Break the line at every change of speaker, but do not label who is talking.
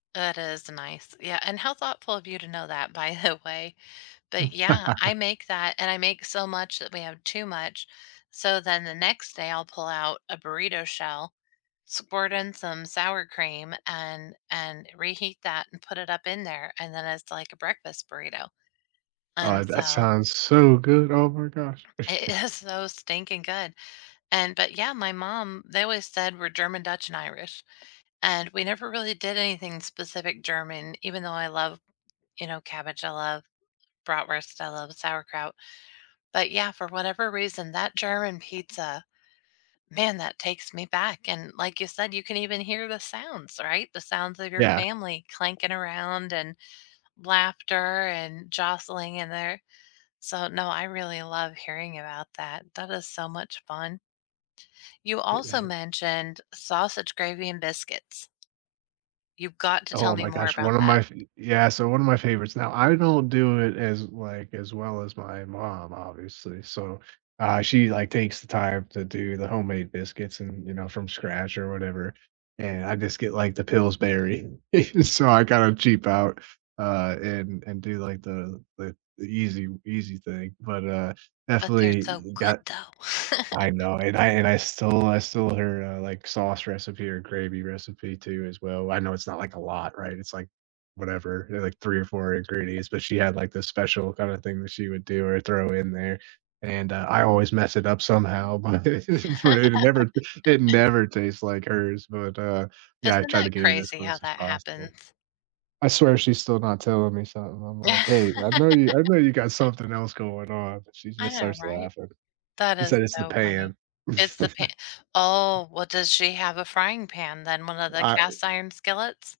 That is nice. Yeah, and how thoughtful of you to know that, by the way. But, yeah, I make that, and I make so much that we have too much. So then the next day, I'll pull out a burrito shell, squirt in some sour cream, and and reheat that and put it up in there, and then it's like a breakfast burrito.
Oh, uh,
And
that
so
sounds so good. Oh my gosh.
It is so stinking good. And but, yeah, my mom they always said we're German, Dutch, and Irish, and we never really did anything specific German even though I love, you know, cabbage. I love bratwurst. I love sauerkraut. But, yeah, for whatever reason, that German pizza, man, that takes me back. And like you said, you can even hear the sounds, right? The sounds of your
Yeah.
family clanking around and laughter and jostling in there. So, no, I really love hearing about that. That is so much fun. You
Eh,
also
uh
mentioned, sausage gravy and biscuits. You've got to tell
Oh
me
my
more
gosh.
about
One of
that.
my fa yeah, so one of my favorites. Now, I don't do it as, like, as well as my mom, obviously. So, uh, she, like, takes the time to do the homemade biscuits and, you know, from scratch or whatever. And I just get, like, the Pillsbury. So I gotta cheap out, uh, and and do, like, the the easy easy thing. But, uh,
But they're so
definitely
good,
got
though.
I know. And I and I stole I stole her, uh, like, sauce recipe or gravy recipe, too, as well. I know it's not, like, a lot, right? It's like whatever, there are, like, 3 or 4 ingredients. But she had, like, the special kinda thing that she would do or throw in there. And, uh, I always mess it up somehow, but but it never it never tastes like hers. But, uh, yeah, I
Isn't
tried
that
to get it as
crazy how
close as
that
possible.
happens?
I swear she's still not telling me something. I'm like, "Hey, I know you I know you got something else going on." But she
I
just
know,
starts
right?
laughing.
That
She
is
said it's the
so funny.
pan.
It's the pa Oh, well, does she have a frying pan, then, one of the
I, uh
cast iron skillets?